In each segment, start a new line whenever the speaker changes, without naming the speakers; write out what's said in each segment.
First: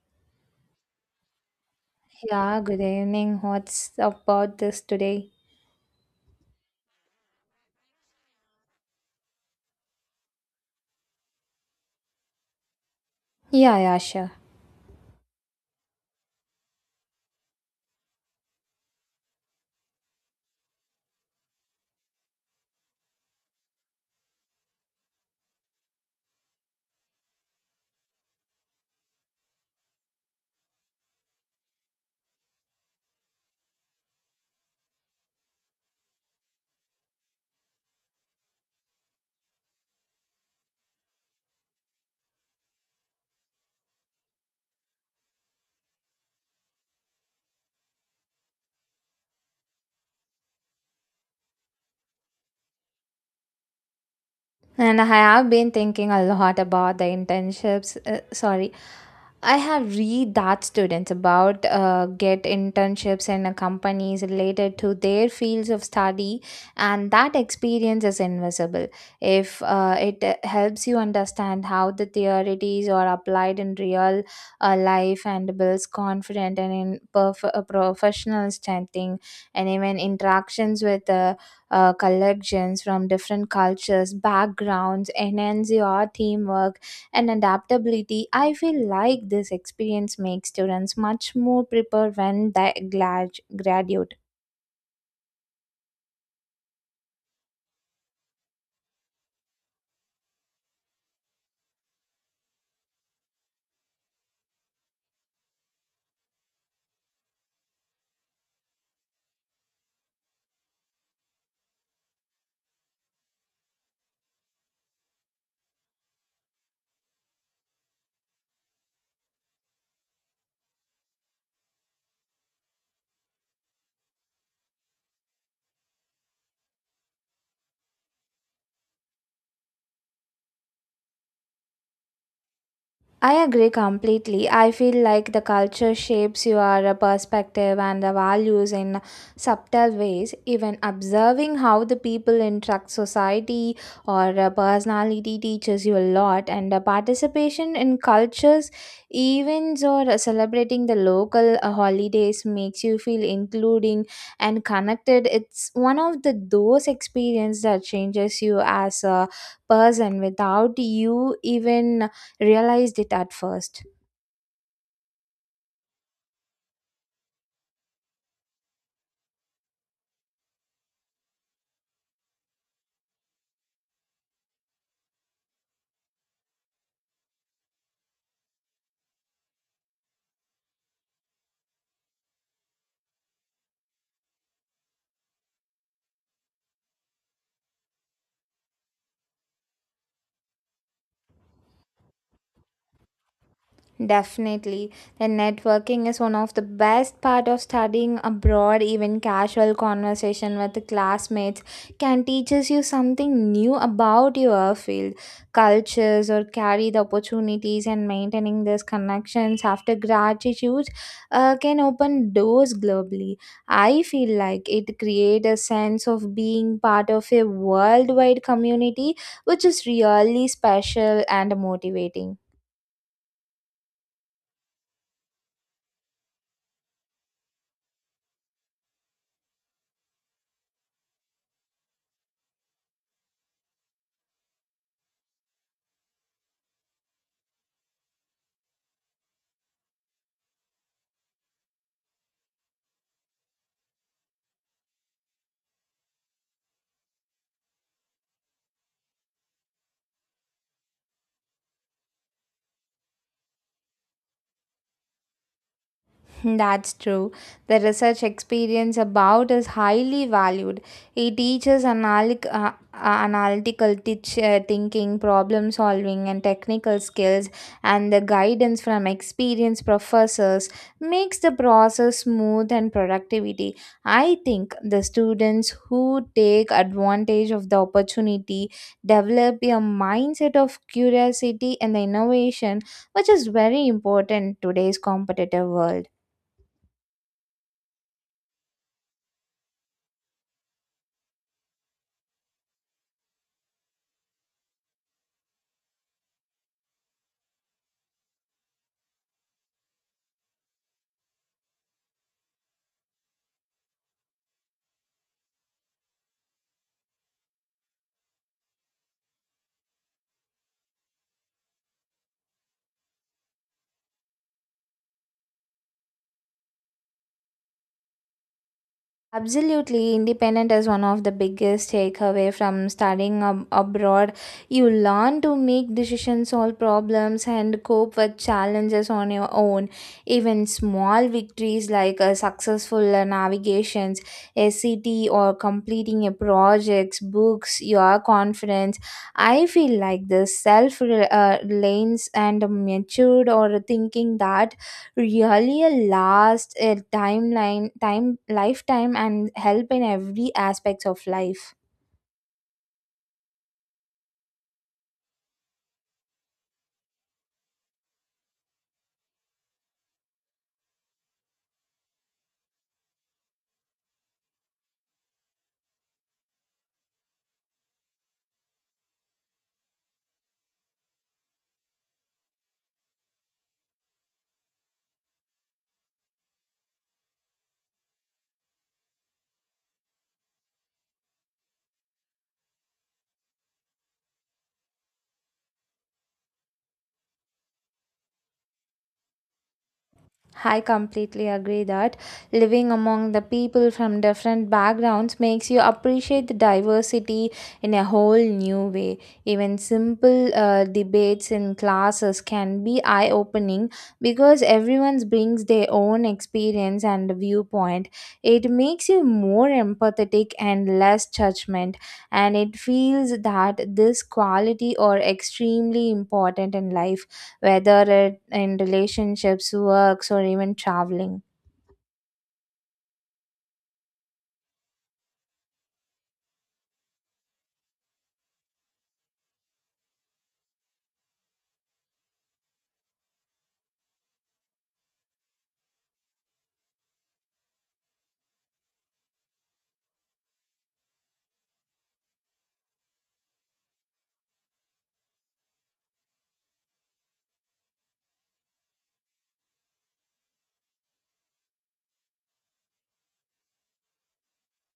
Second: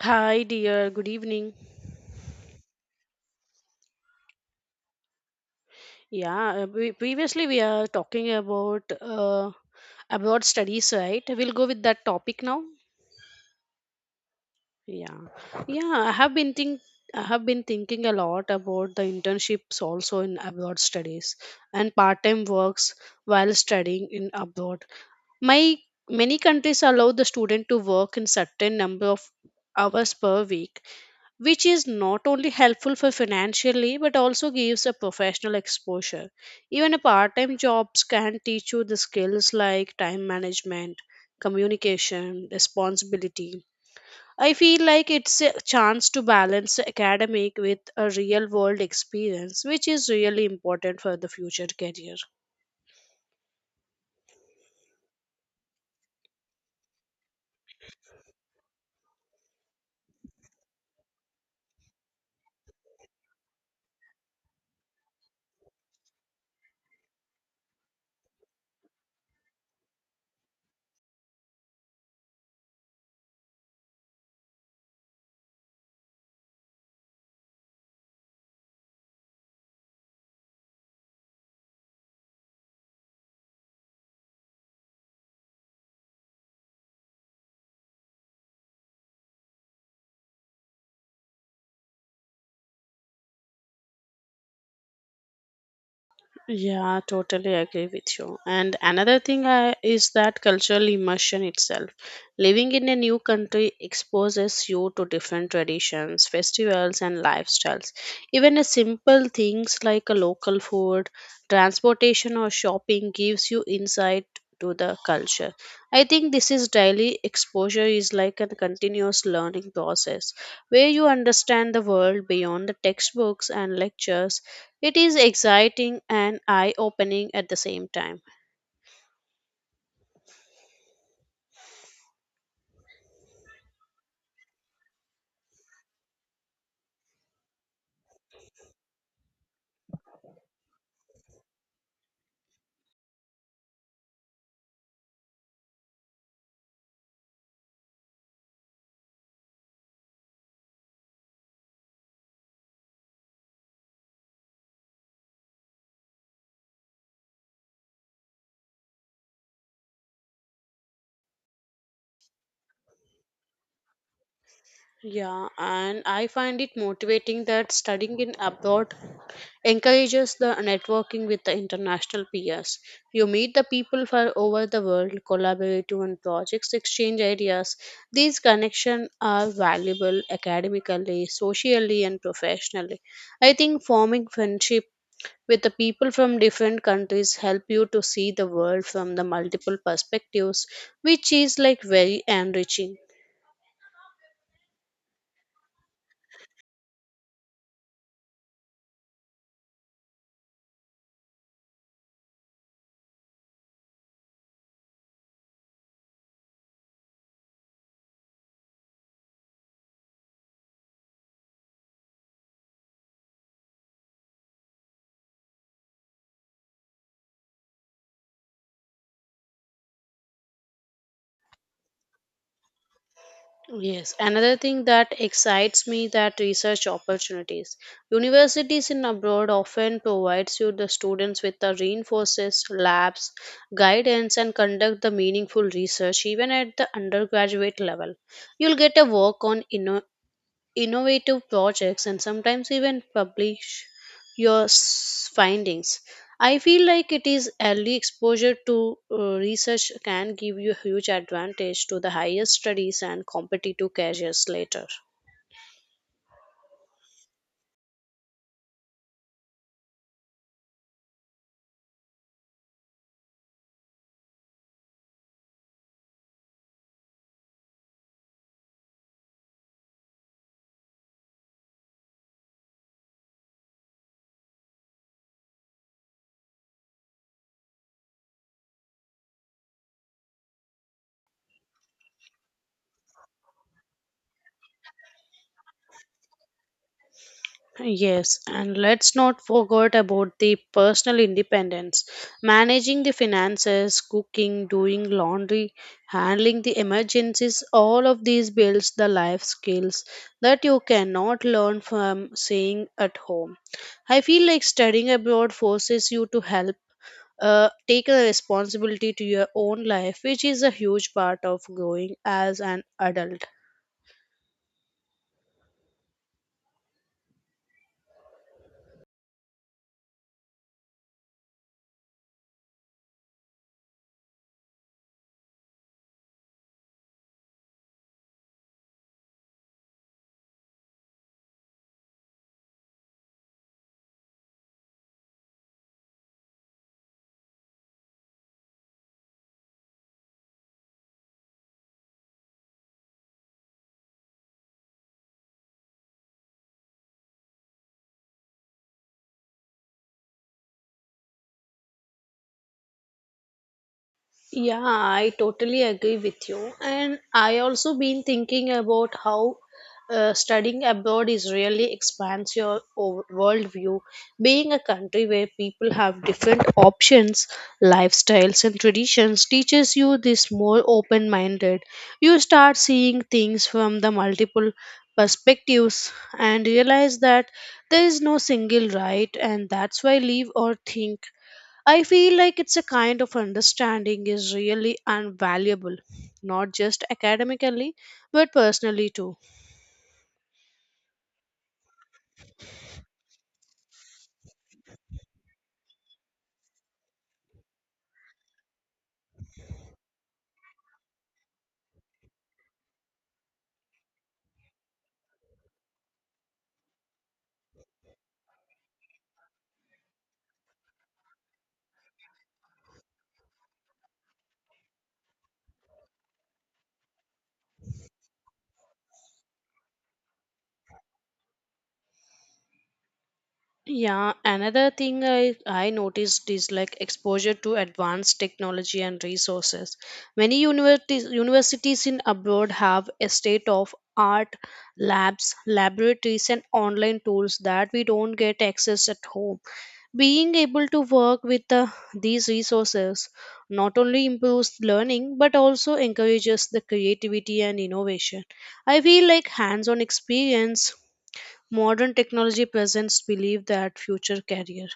Hi, dear. Good evening.
Yeah, good evening. What's about this today?
Yeah, we, previously we are talking about abroad studies, right? We'll go with that topic now.
Yeah, yeah, sure.
Yeah, yeah. I have been thinking a lot about the internships also in abroad studies and part-time works while studying in abroad. My Many countries allow the student to work in certain number of hours per week, which is not only helpful for financially but also gives a professional exposure. Even a part-time jobs can teach you the skills like time management, communication, responsibility. I feel like it's a chance to balance academic with a real world experience, which is really important for the future career.
And I have been thinking a lot about the internships. I have read that students about get internships in a companies related to their fields of study, and that experience is invisible. If it helps you understand how the theories are applied in real life and builds confidence and in professional standing and even interactions with the collections from different cultures, backgrounds, enhance your teamwork and adaptability. I feel like this experience makes students much more prepared when they graduate.
Yeah, totally agree with you. And is that cultural immersion itself. Living in a new country exposes you to different traditions, festivals, and lifestyles. Even a simple things like a local food, transportation, or shopping gives you insight to the culture. I think this is daily exposure is like a continuous learning process where you understand the world beyond the textbooks and lectures. It is exciting and eye opening at the same time.
I agree completely. I feel like the culture shapes your perspective and the values in subtle ways. Even observing how the people interact society or personality teaches you a lot and participation in cultures events or celebrating the local holidays makes you feel including and connected. It's one of the those experience that changes you as a person without you even realized it at first.
Yeah, and I find it motivating that studying in abroad encourages the networking with the international peers. You meet the people from over the world, collaborate on projects, exchange ideas. These connections are valuable academically, socially, and professionally. I think forming friendship with the people from different countries help you to see the world from the multiple perspectives, which is like very enriching.
Definitely. Then networking is one of the best part of studying abroad. Even casual conversation with the classmates can teaches you something new about your field, cultures or carry the opportunities and maintaining these connections after gratitude can open doors globally. I feel like it creates a sense of being part of a worldwide community which is really special and motivating.
Yes, another thing that excites me that research opportunities. Universities in abroad often provides you the students with the reinforces labs, guidance, and conduct the meaningful research. Even at the undergraduate level, you'll get a work on innovative projects and sometimes even publish your findings. I feel like it is early exposure to research can give you a huge advantage to the higher studies and competitive careers later.
That's true. The research experience about is highly valued. It teaches analytical thinking, problem solving, and technical skills, and the guidance from experienced professors makes the process smooth and productivity. I think the students who take advantage of the opportunity develop a mindset of curiosity and the innovation, which is very important in today's competitive world.
Yes, and let's not forget about the personal independence. Managing the finances, cooking, doing laundry, handling the emergencies, all of these builds the life skills that you cannot learn from staying at home. I feel like studying abroad forces you to help take a responsibility to your own life, which is a huge part of growing as an adult.
Absolutely, independent is one of the biggest takeaway from studying abroad. You learn to make decisions, solve problems, and cope with challenges on your own. Even small victories like successful navigations, a city, or completing a project books your confidence. I feel like the self reliance and matured or thinking that really a last a timeline time lifetime and help in every aspects of life.
Yeah, I totally agree with you. And I also been thinking about how studying abroad is really expands your worldview. Being a country where people have different options, lifestyles, and traditions teaches you this more open minded. You start seeing things from the multiple perspectives and realize that there is no single right, and that's why live or think. I feel like it's a kind of understanding is really invaluable, not just academically, but personally too.
I completely agree that living among the people from different backgrounds makes you appreciate the diversity in a whole new way. Even simple debates in classes can be eye opening because everyone brings their own experience and viewpoint. It makes you more empathetic and less judgment, and it feels that this quality are extremely important in life whether it in relationships, works, or even traveling.
Yeah, another thing I noticed is like exposure to advanced technology and resources. Many universities in abroad have a state of art labs, laboratories, and online tools that we don't get access at home. Being able to work with these resources not only improves learning but also encourages the creativity and innovation. I feel like hands on experience modern technology presents believe that future career.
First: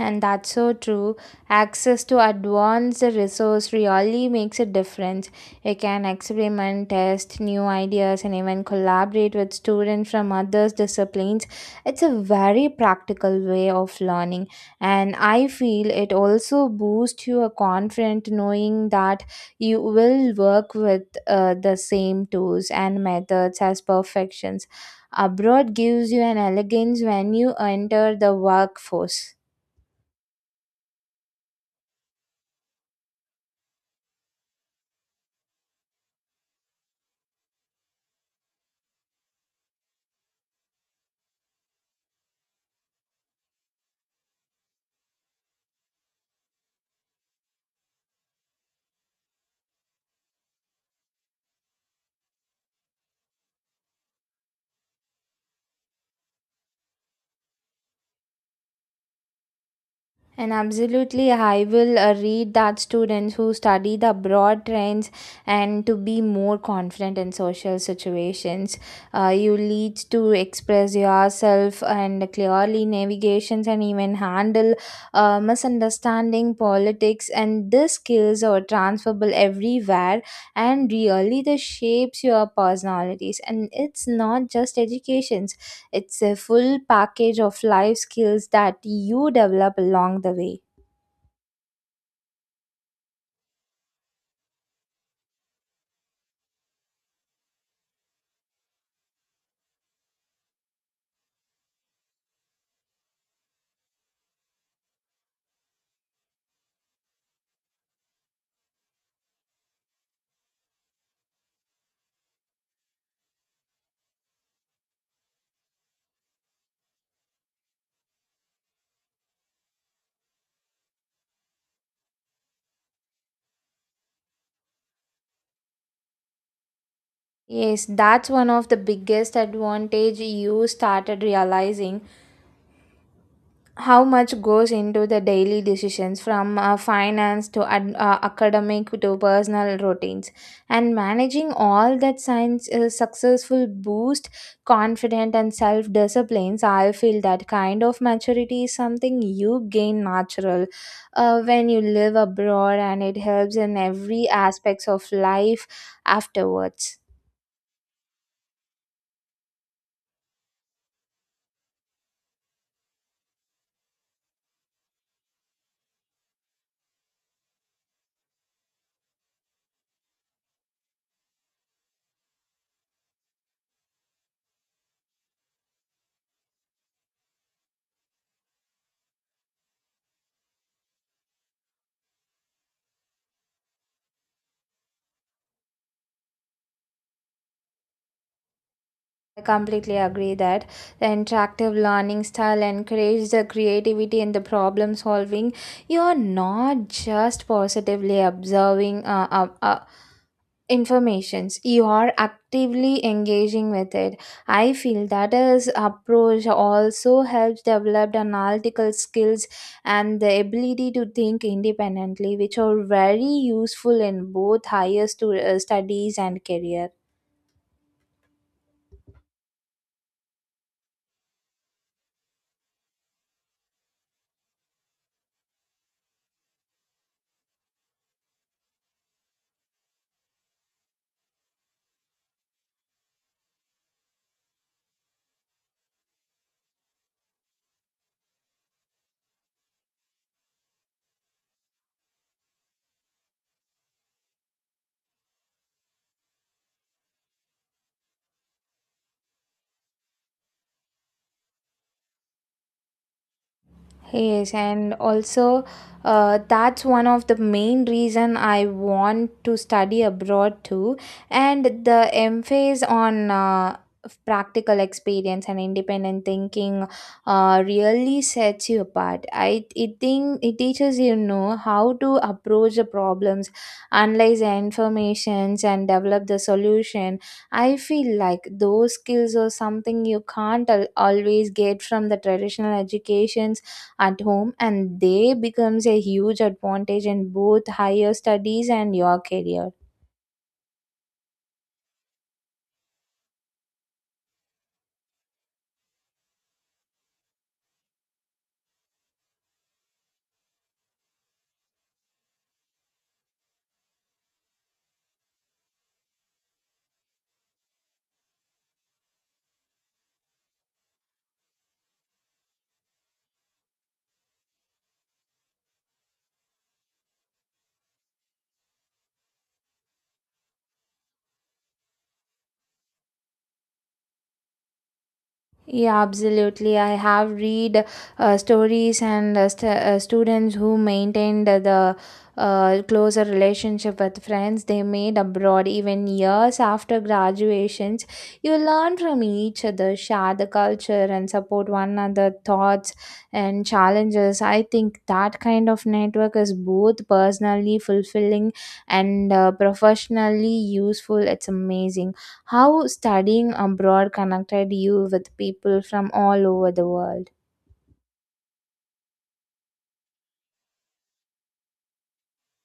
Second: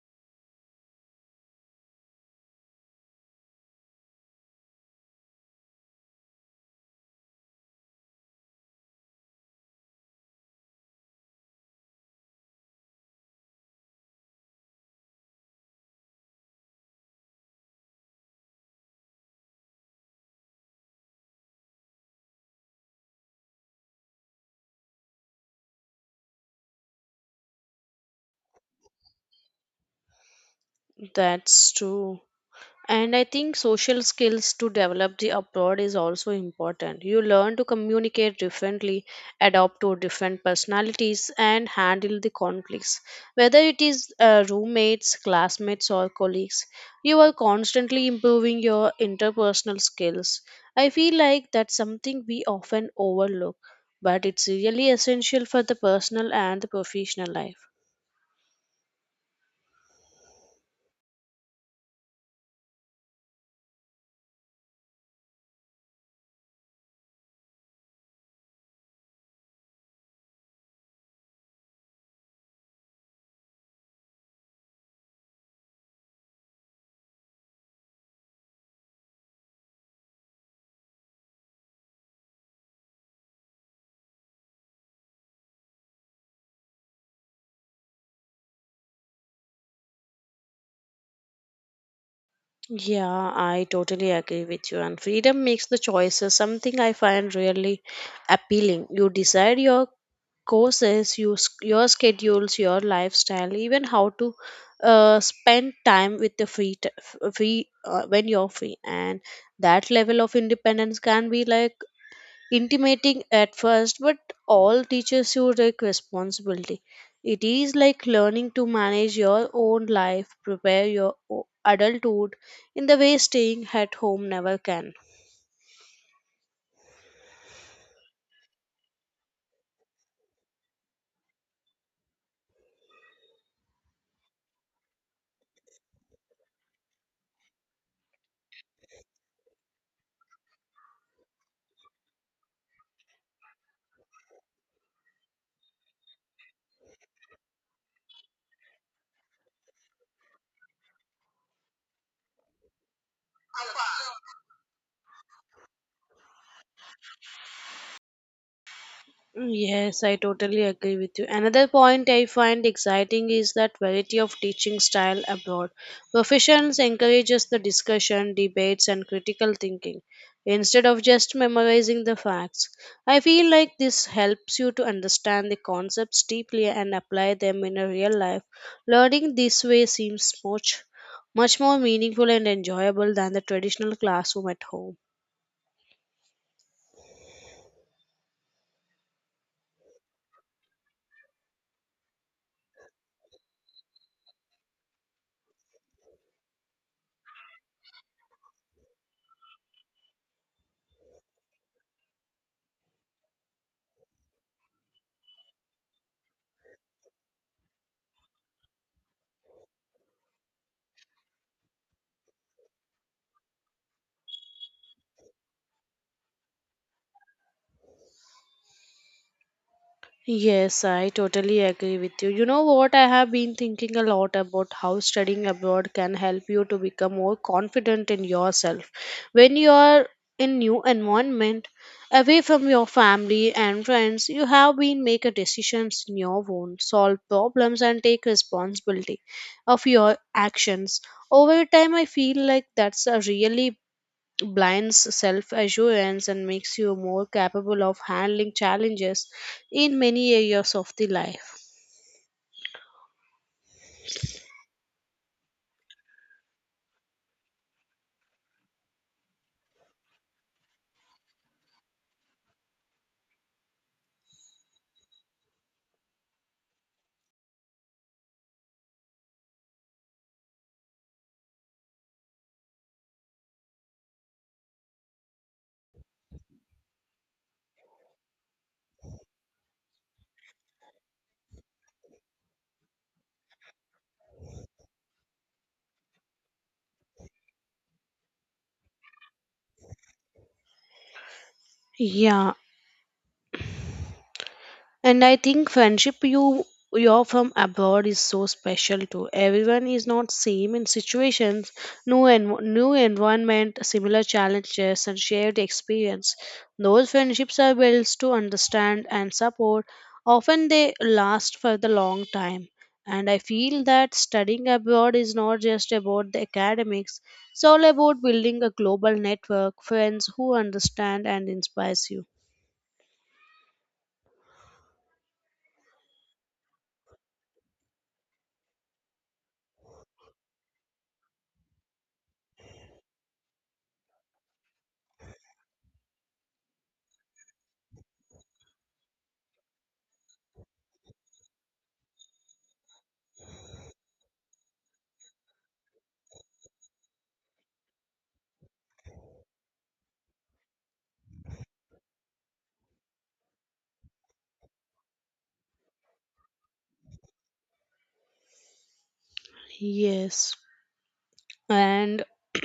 And that's so true. Access to advanced resource really makes a difference. You can experiment, test new ideas, and even collaborate with students from other disciplines. It's a very practical way of learning, and I feel it also boosts your confidence knowing that you will work with the same tools and methods as perfections. Abroad gives you an elegance when you enter the workforce.
That's true. And I think social skills to develop the abroad is also important. You learn to communicate differently, adapt to different personalities, and handle the conflicts. Whether it is roommates, classmates, or colleagues, you are constantly improving your interpersonal skills. I feel like that's something we often overlook, but it's really essential for the personal and the professional life.
And absolutely, I will read that students who study the broad trends and to be more confident in social situations. You lead to express yourself and clearly navigations and even handle misunderstanding politics. And these skills are transferable everywhere and really they shapes your personalities. And it's not just educations. It's a full package of life skills that you develop along the way.
Yeah, I totally agree with you. And freedom makes the choices something I find really appealing. You decide your courses, your schedules, your lifestyle, even how to spend time with the free, t- f- free when you're free. And that level of independence can be like intimating at first, but all teaches you like responsibility. It is like learning to manage your own life, prepare your adulthood in the way staying at home never can.
Yes, that's one of the biggest advantage you started realizing how much goes into the daily decisions from uh, finance to academic to personal routines and managing all that science successful boost confident and self disciplines. I feel that kind of maturity is something you gain natural when you live abroad and it helps in every aspects of life afterwards.
Yes, I totally agree with you. Another point I find exciting is that variety of teaching style abroad. Professions encourages the discussion, debates, and critical thinking instead of just memorizing the facts. I feel like this helps you to understand the concepts deeply and apply them in a real life. Learning this way seems much more meaningful and enjoyable than the traditional classroom at home.
I completely agree that the interactive learning style encourages the creativity and the problem solving. You are not just positively observing informations, you are actively engaging with it. I feel that is approach also helps develop analytical skills and the ability to think independently which are very useful in both higher studies and career.
Yes, I totally agree with you. You know what? I have been thinking a lot about how studying abroad can help you to become more confident in yourself. When you are in new environment, away from your family and friends, you have been make a decisions in your own, solve problems, and take responsibility of your actions. Over time I feel like that's a really blinds self assurance and makes you more capable of handling challenges in many areas of the life.
Yes, and also that's one of the main reason I want to study abroad too, and the emphasis on practical experience and independent thinking really sets you apart. I it think it teaches you know how to approach the problems, analyze the informations, and develop the solution. I feel like those skills are something you can't al- always get from the traditional education at home and they becomes a huge advantage in both higher studies and your career.
Yeah. And I think friendship you're from abroad is so special too. Everyone is not same in situations, new and new environment, similar challenges, and shared experience. Those friendships are built to understand and support. Often they last for the long time. And I feel that studying abroad is not just about the academics. It's all about building a global network, friends who understand and inspires you.
Yeah, absolutely. I have read stories and students who maintained the closer relationship with friends they made abroad even years after graduations. You learn from each other, share the culture, and support one another thoughts and challenges. I think that kind of network is both personally fulfilling and professionally useful. It's amazing how studying abroad connected you with people from all over the world.
Yes. And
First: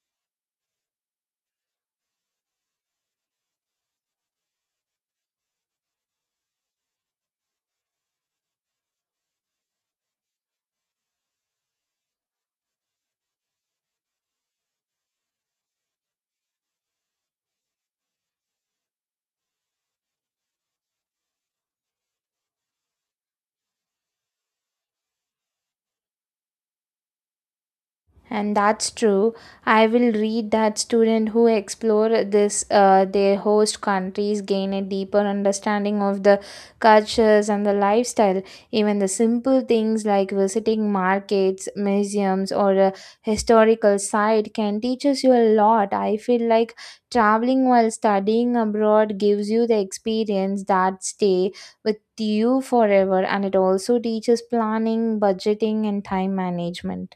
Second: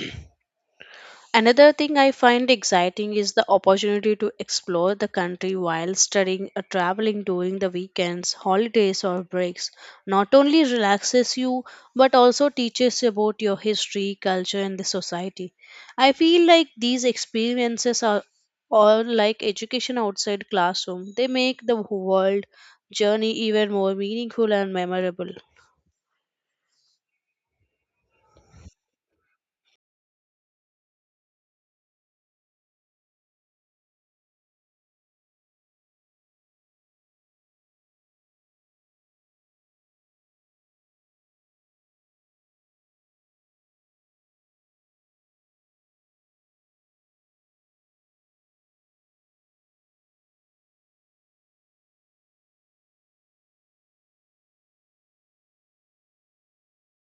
another thing I find exciting is the opportunity to explore the country while studying or traveling during the weekends, holidays, or breaks. Not only relaxes you, but also teaches you about your history, culture, and the society. I feel like these experiences are all like education outside classroom. They make the world journey even more meaningful and memorable.
And that's true. I will read that students who explore this their host countries gain a deeper understanding of the cultures and the lifestyle. Even the simple things like visiting markets, museums or a historical site can teach us you a lot. I feel like traveling while studying abroad gives you the experience that stay with you forever, and it also teaches planning, budgeting and time management.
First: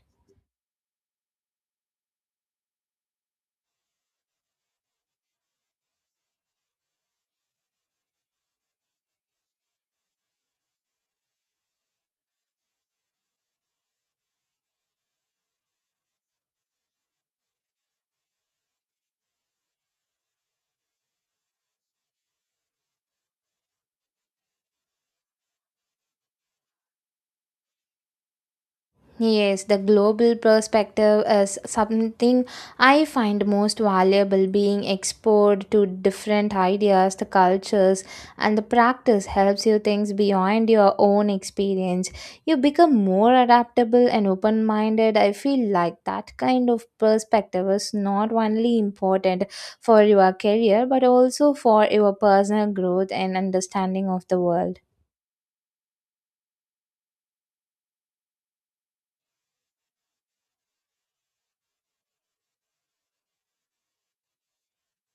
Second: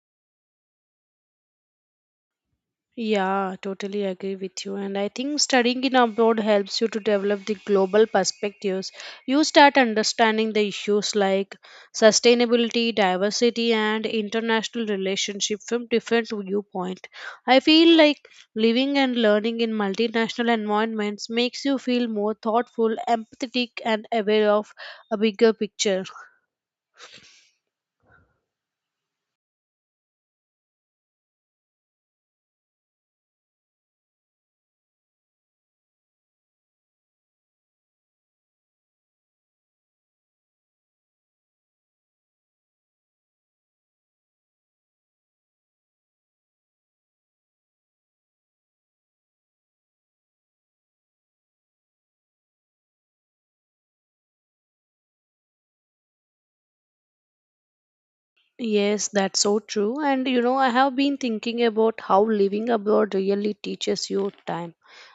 Yeah, totally agree with you. And I think studying in abroad helps you to develop the global perspectives. You start understanding the issues like sustainability, diversity, and international relationship from different viewpoint. I feel like living and learning in multinational environments makes you feel more thoughtful, empathetic, and aware of a bigger picture.
Yes, the global perspective is something I find most valuable, being exposed to different ideas, the cultures, and the practice helps you things beyond your own experience. You become more adaptable and open minded. I feel like that kind of perspective is not only important for your career but also for your personal growth and understanding of the world.
Yes, that's so true. And you know, I have been thinking about how living abroad really teaches you time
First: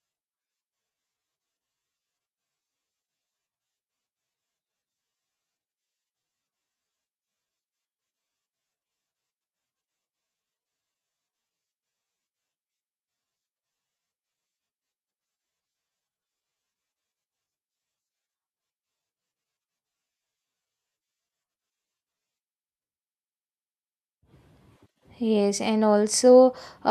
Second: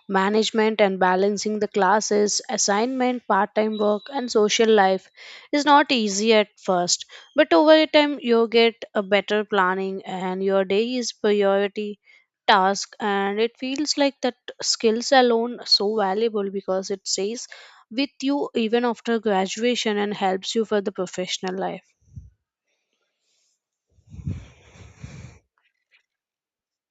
management, and balancing the classes, assignment, part time work, and social life is not easy at first. But over time, you get a better planning, and your day is priority task. And it feels like that skills alone so valuable because it stays with you even after graduation and helps you for the professional life.
Yes, and also uh,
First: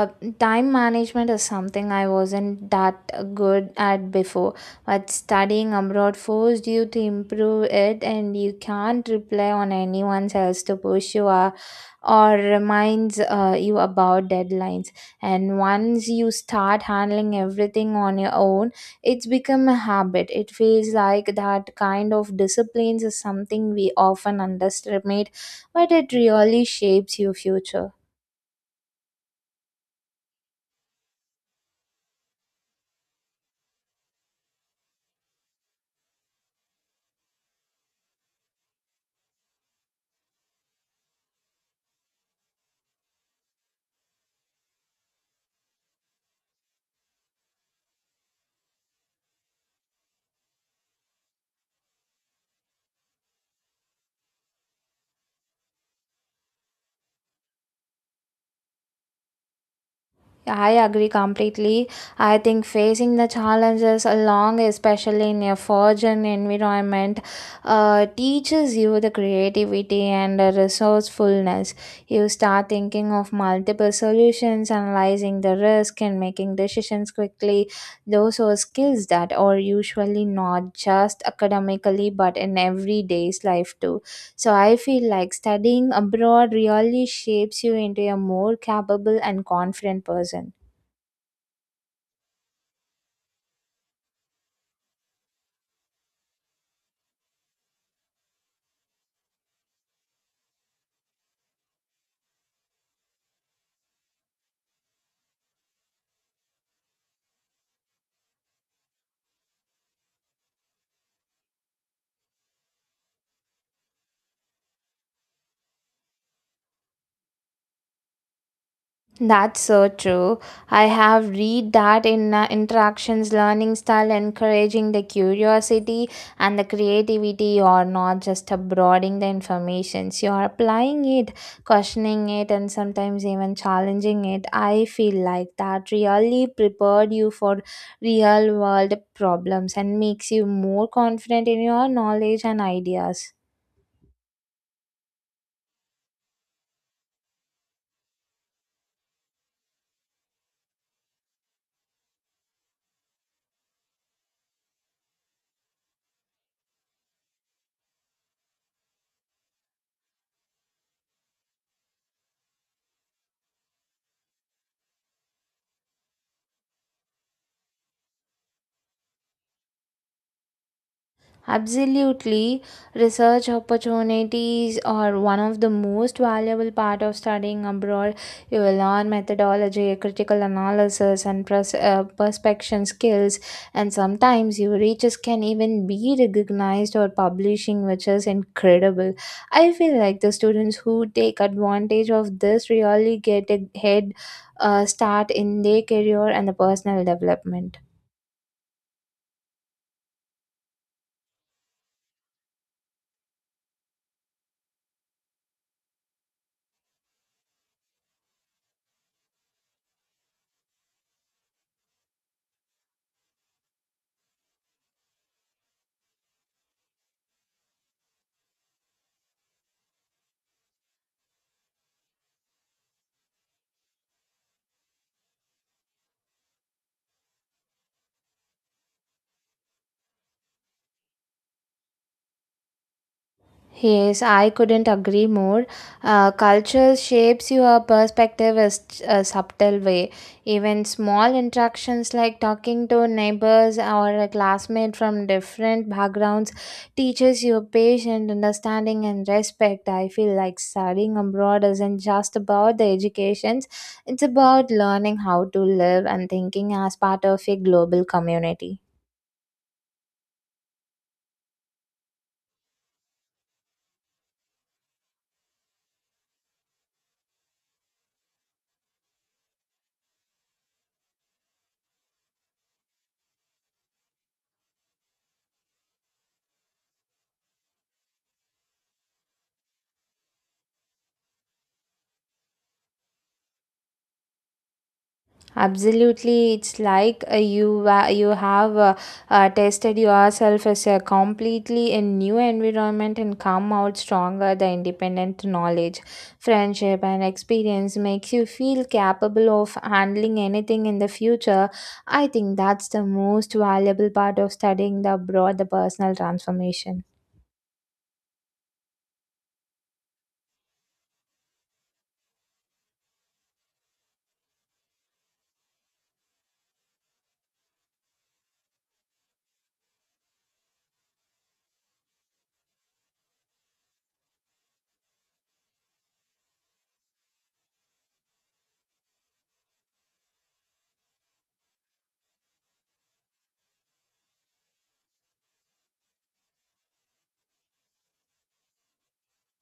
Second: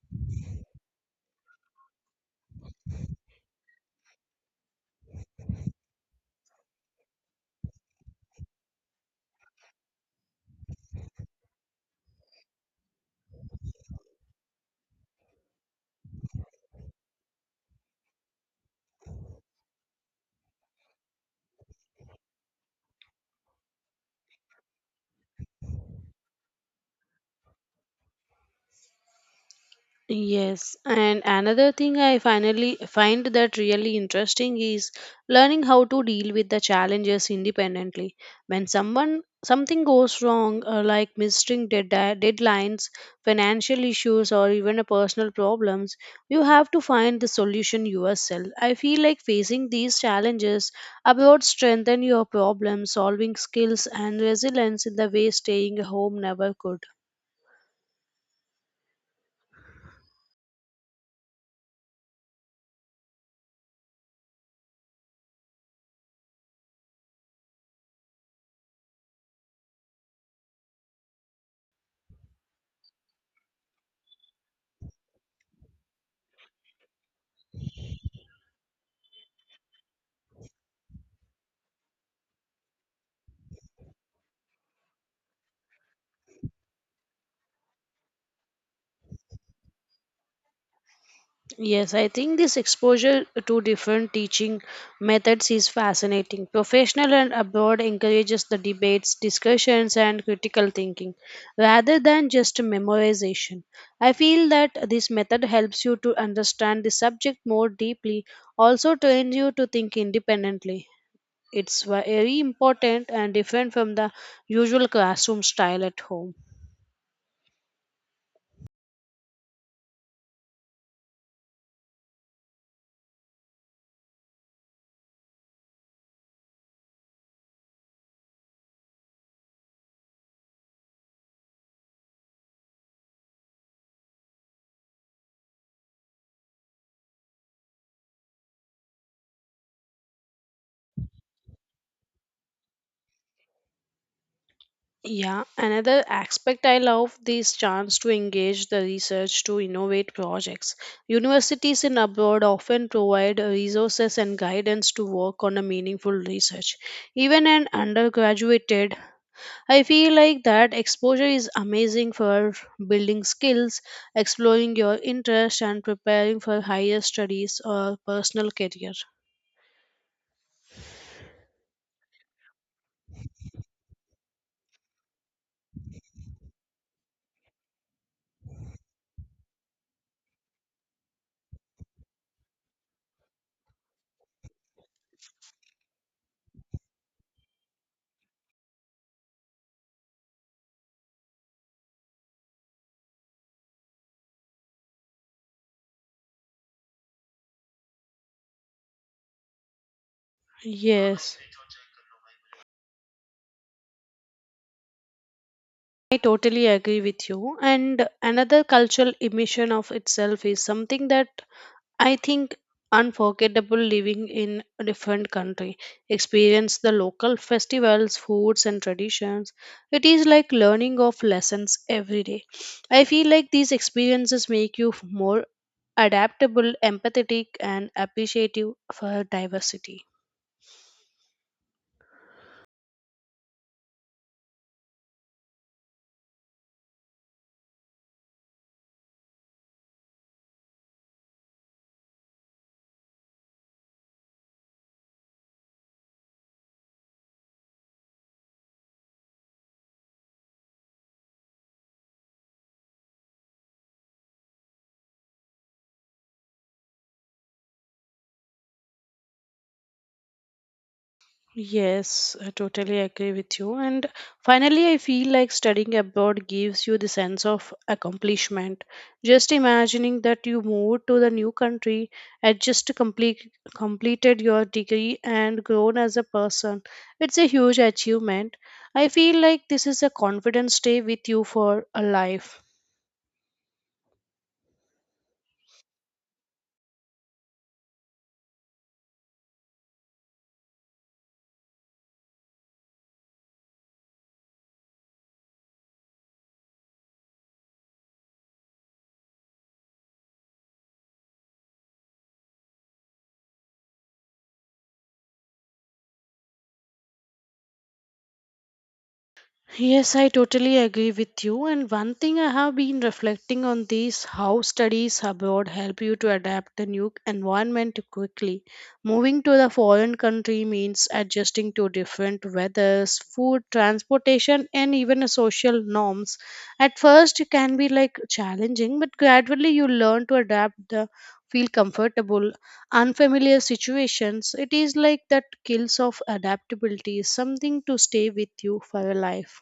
uh, time management is something I wasn't that good at before. But studying abroad forced you to improve it, and you can't rely on anyone else to push you or reminds you about deadlines. And once you start handling everything on your own, it's become a habit. It feels like that kind of disciplines is something we often underestimate but it really shapes your future.
Yes, and another thing I finally find that really interesting is learning how to deal with the challenges independently. When someone something goes wrong, like missing deadlines, financial issues, or even a personal problems, you have to find the solution yourself. I feel like facing these challenges about strengthen your problem solving skills and resilience in the way staying home never could.
Yeah, I agree completely. I think facing the challenges along, especially in a foreign environment, teaches you the creativity and the resourcefulness. You start thinking of multiple solutions, analyzing the risk, and making decisions quickly. Those are skills that are usually not just academically but in everyday's life too. So I feel like studying abroad really shapes you into a more capable and confident person.
Yes, I think this exposure to different teaching methods is fascinating. Professional and abroad encourages the debates, discussions, and critical thinking rather than just memorization. I feel that this method helps you to understand the subject more deeply, also trains you to think independently. It's very important and different from the usual classroom style at home.
That's so true. I have read that in interactions, learning style, encouraging the curiosity and the creativity, or not just broadening the information. So you are applying it, questioning it, and sometimes even challenging it. I feel like that really prepared you for real world problems and makes you more confident in your knowledge and ideas.
Yeah, another aspect I love this chance to engage the research to innovate projects. Universities in abroad often provide resources and guidance to work on a meaningful research. Even an undergraduate, I feel like that exposure is amazing for building skills, exploring your interest, and preparing for higher studies or personal career.
Absolutely. Research opportunities are one of the most valuable part of studying abroad. You will learn methodology, critical analysis, and perspection skills. And sometimes your research can even be recognized or publishing, which is incredible. I feel like the students who take advantage of this really get a head start in their career and the personal development.
Yes. I totally agree with you. And another cultural emission of itself is something that I think unforgettable living in a different country. Experience the local festivals, foods, and traditions. It is like learning of lessons every day. I feel like these experiences make you more adaptable, empathetic, and appreciative for diversity.
Yes, I couldn't agree more. Culture shapes your perspective in a subtle way. Even small interactions like talking to neighbors or a classmate from different backgrounds teaches you patience, understanding, and respect. I feel like studying abroad isn't just about the educations; it's about learning how to live and thinking as part of a global community.
Yes, I totally agree with you. And finally, I feel like studying abroad gives you the sense of accomplishment. Just imagining that you moved to the new country and just completed your degree and grown as a person, it's a huge achievement. I feel like this is a confidence stay with you for a life.
Absolutely, it's like you have tested yourself as a completely a new environment and come out stronger. The independent knowledge, friendship, and experience makes you feel capable of handling anything in the future. I think that's the most valuable part of studying the abroad, the personal transformation.
Yes, I totally agree with you. And one thing I have been reflecting on these how studies abroad help you to adapt the new environment quickly. Moving to the foreign country means adjusting to different weathers, food, transportation, and even social norms. At first, it can be like challenging, but gradually you learn to adapt the feel comfortable unfamiliar situations. It is like that skills of adaptability is something to stay with you for a life.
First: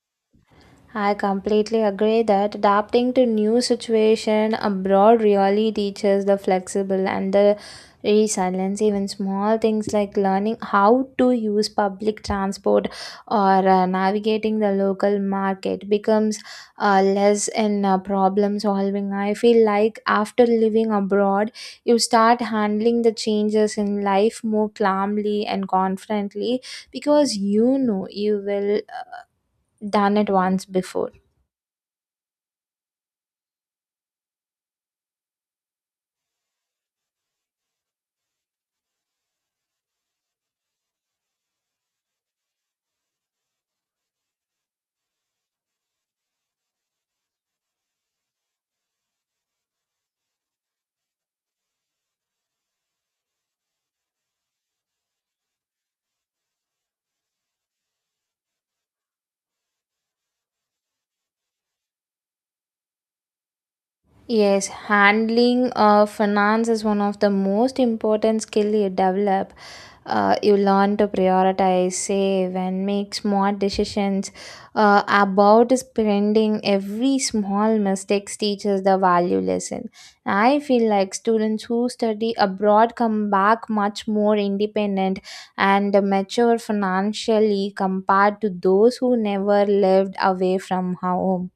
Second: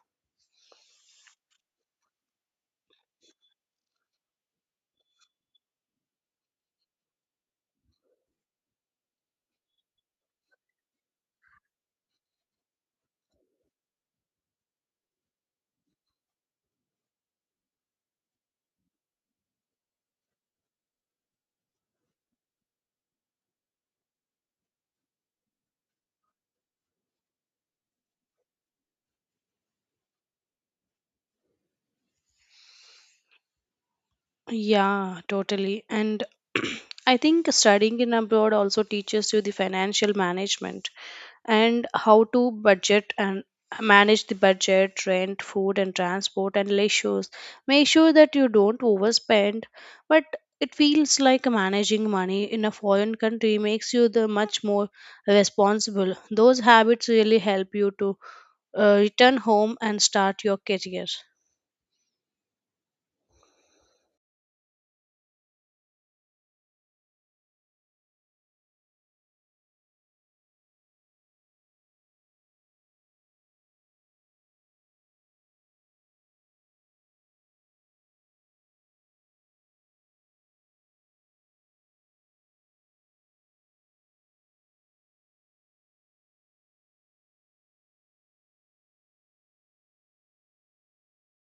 I completely agree that adapting to new situation abroad really teaches the flexible and the resilience. Even small things like learning how to use public transport or navigating the local market becomes less in problem solving. I feel like after living abroad, you start handling the changes in life more calmly and confidently because you know you will done it once before.
Yeah, totally. And I think studying in abroad also teaches you the financial management and how to budget and manage the budget, rent, food, and transport and leisures. Make sure that you don't overspend, but it feels like managing money in a foreign country makes you the much more responsible. Those habits really help you to return home and start your career.
Yes, handling finance is one of the most important skill you develop. You learn to prioritize, save, and make smart decisions about spending. Every small mistakes teaches the value lesson. I feel like students who study abroad come back much more independent and mature financially compared to those who never lived away from home.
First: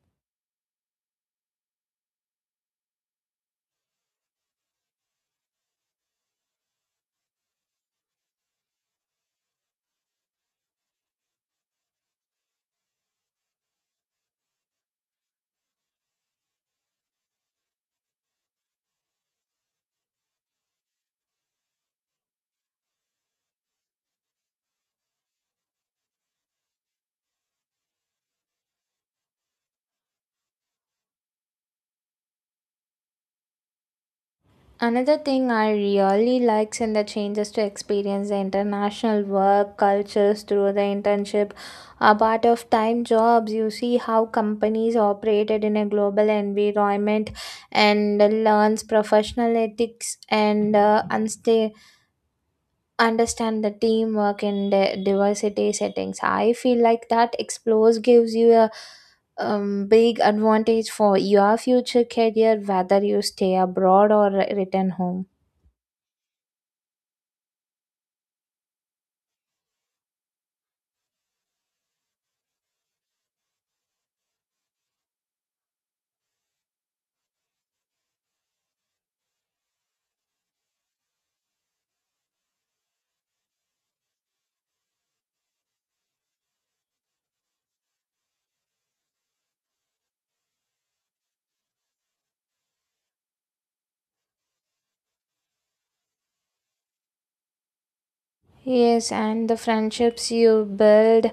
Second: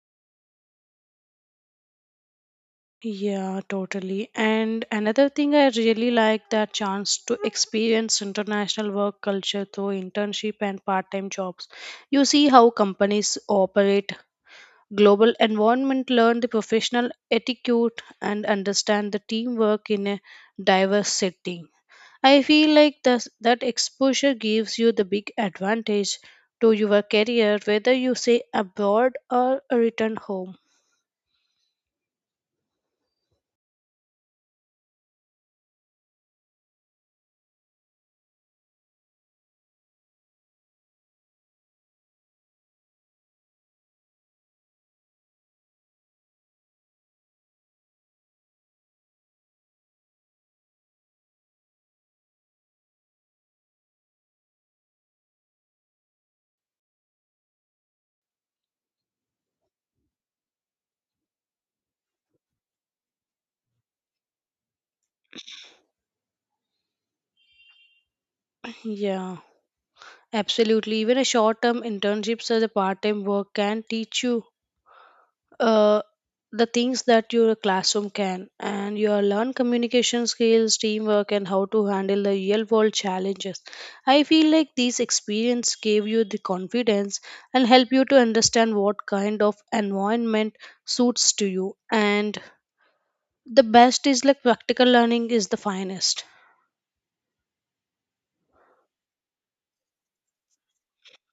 Yeah, totally. And another thing I really like that chance to experience international work culture through internship and part-time jobs. You see how companies operate, global environment, learn the professional etiquette, and understand the teamwork in a diverse setting. I feel like that exposure gives you the big advantage to your career, whether you stay abroad or return home.
Another thing I really likes in the change is to experience the international work cultures through the internship. A part of time jobs, you see how companies operated in a global environment and learns professional ethics and understand the teamwork in the diversity settings. I feel like that explores gives you a big advantage for your future career, whether you stay abroad or return home.
Yeah. Absolutely. Even a short term internships as a part time work can teach you uh, the things that your classroom can. And you learn communication skills, teamwork, and how to handle the real world challenges. I feel like these experience gave you the confidence and help you to understand what kind of environment suits to you. And the best is like practical learning is the finest.
Yes, and the friendships you build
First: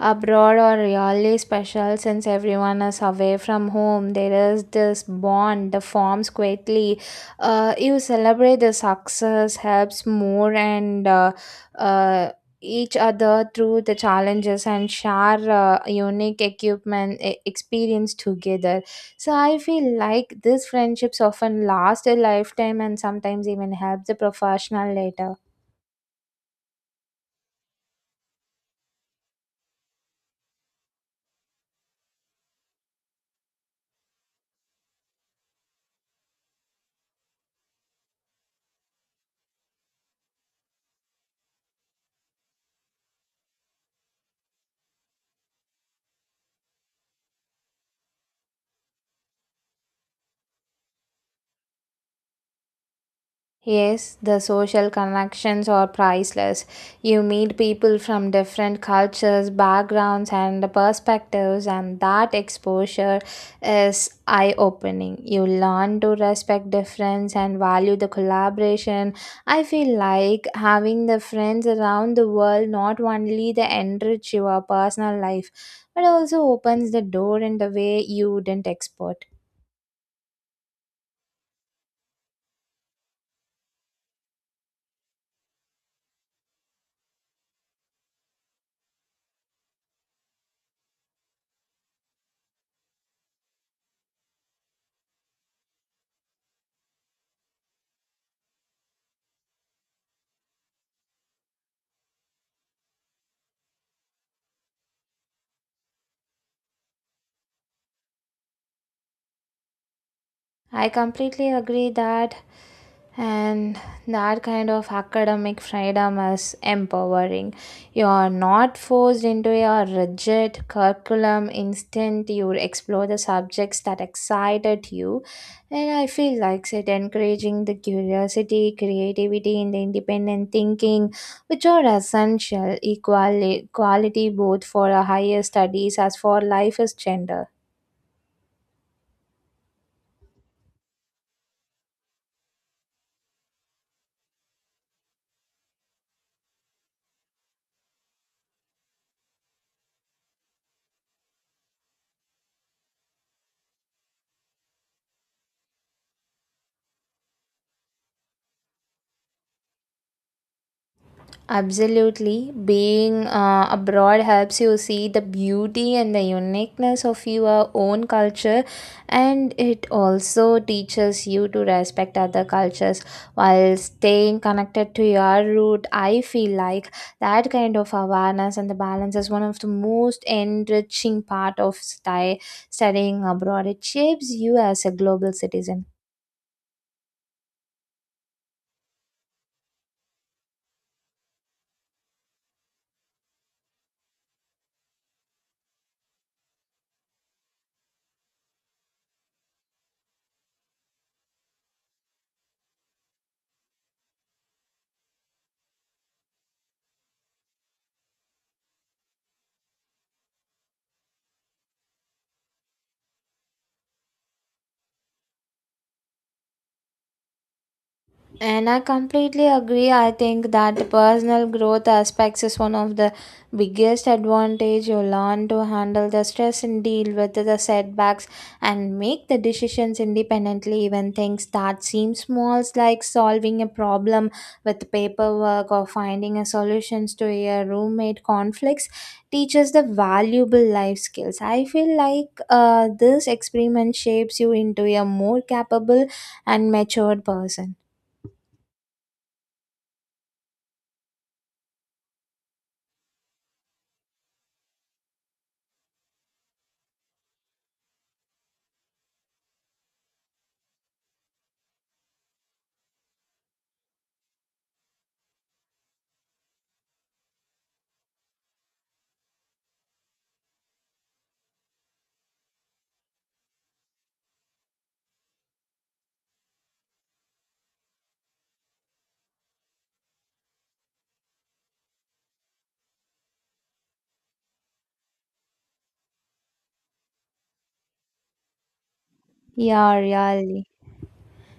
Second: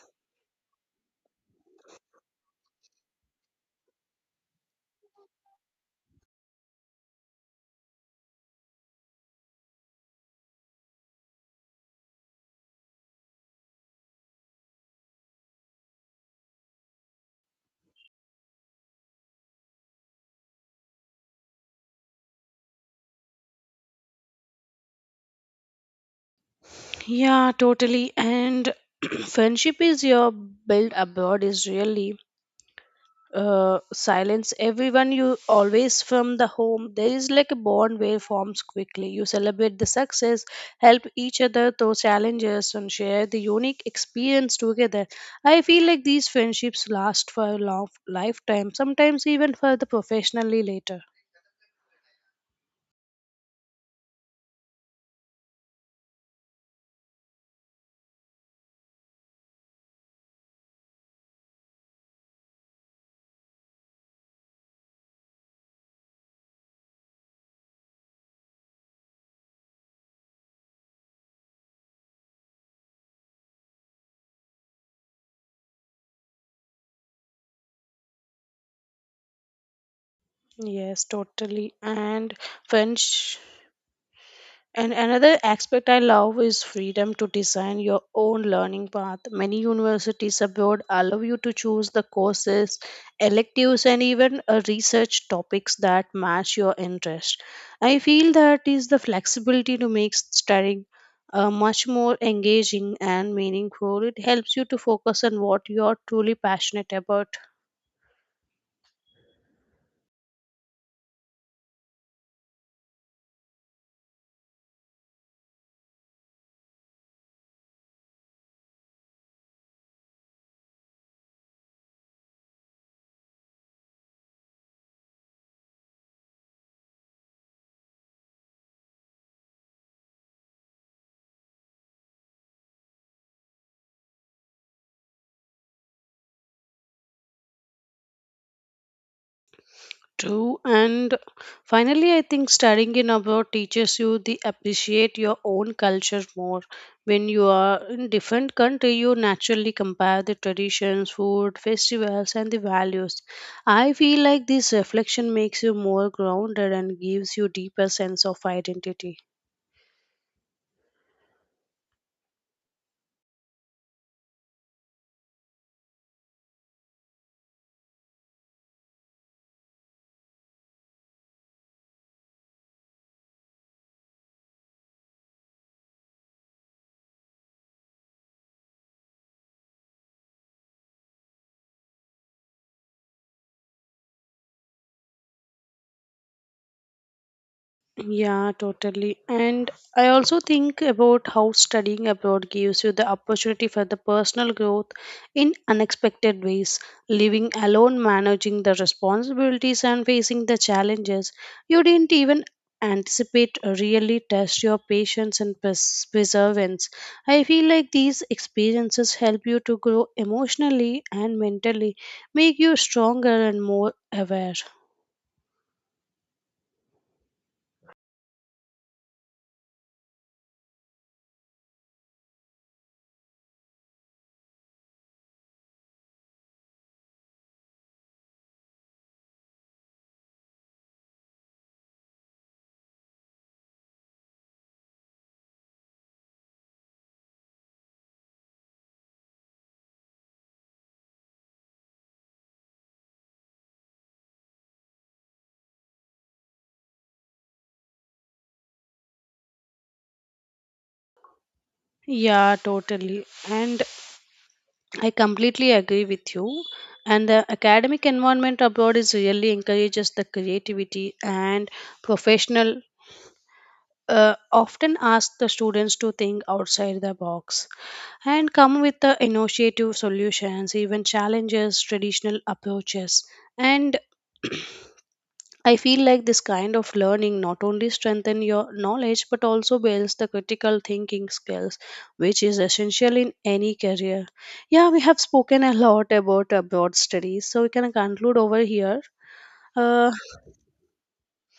abroad are really special since everyone is away from home. There is this bond that forms quickly. You celebrate the success, helps more, and uh, each other through the challenges and share unique experience together. So I feel like these friendships often last a lifetime and sometimes even help the professional later.
Yeah, totally. And friendship is your built abroad is really silence everyone you always from the home. There is like a bond where forms quickly. You celebrate the success, help each other through challenges, and share the unique experience together. I feel like these friendships last for a long lifetime, sometimes even for the professionally later.
Yes, the social connections are priceless. You meet people from different cultures, backgrounds, and perspectives, and that exposure is eye opening. You learn to respect difference and value the collaboration. I feel like having the friends around the world not only the enrich your personal life, but also opens the door in the way you didn't expect.
Yes, totally. And french And another aspect I love is freedom to design your own learning path. Many universities abroad allow you to choose the courses, electives, and even research topics that match your interest. I feel that is the flexibility to make studying much more engaging and meaningful. It helps you to focus on what you are truly passionate about.
I completely agree that and that kind of academic freedom is empowering. You are not forced into a rigid curriculum. Instead, you explore the subjects that excited you, and I feel like it encouraging the curiosity, creativity, and the independent thinking, which are essential equality both for a higher studies as for life as gender.
True, and finally, I think studying in abroad teaches you the appreciate your own culture more. When you are in different country, you naturally compare the traditions, food, festivals, and the values. I feel like this reflection makes you more grounded and gives you deeper sense of identity.
Absolutely. Being abroad helps you see the beauty and the uniqueness of your own culture, and it also teaches you to respect other cultures while staying connected to your root. I feel like that kind of awareness and the balance is one of the most enriching part of studying abroad. It shapes you as a global citizen.
Yeah, totally. And I also think about how studying abroad gives you the opportunity for the personal growth in unexpected ways. Living alone, managing the responsibilities, and facing the challenges you didn't even anticipate really test your patience and perseverance. I feel like these experiences help you to grow emotionally and mentally, make you stronger and more aware.
And I completely agree. I think that the personal growth aspects is one of the biggest advantage you learn to handle the stress and deal with the setbacks and make the decisions independently, even things that seem small like solving a problem with paperwork or finding a solutions to a roommate conflicts teaches the valuable life skills. I feel like this experiment shapes you into a more capable and matured person.
Yeah, totally. And I completely agree with you. And the academic environment abroad is really encourages the creativity and professional. Often ask the students to think outside the box and come with the innovative solutions, even challenges traditional approaches. And I feel like this kind of learning not only strengthen your knowledge but also builds the critical thinking skills, which is essential in any career. Yeah, we have spoken a lot about abroad studies, so we can conclude over here.
Yeah,
Uh,
really.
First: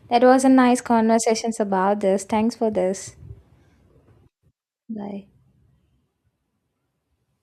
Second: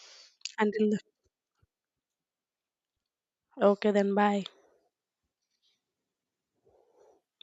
That was a nice
until
conversations about this. Thanks for this.
Okay, then bye.
Bye.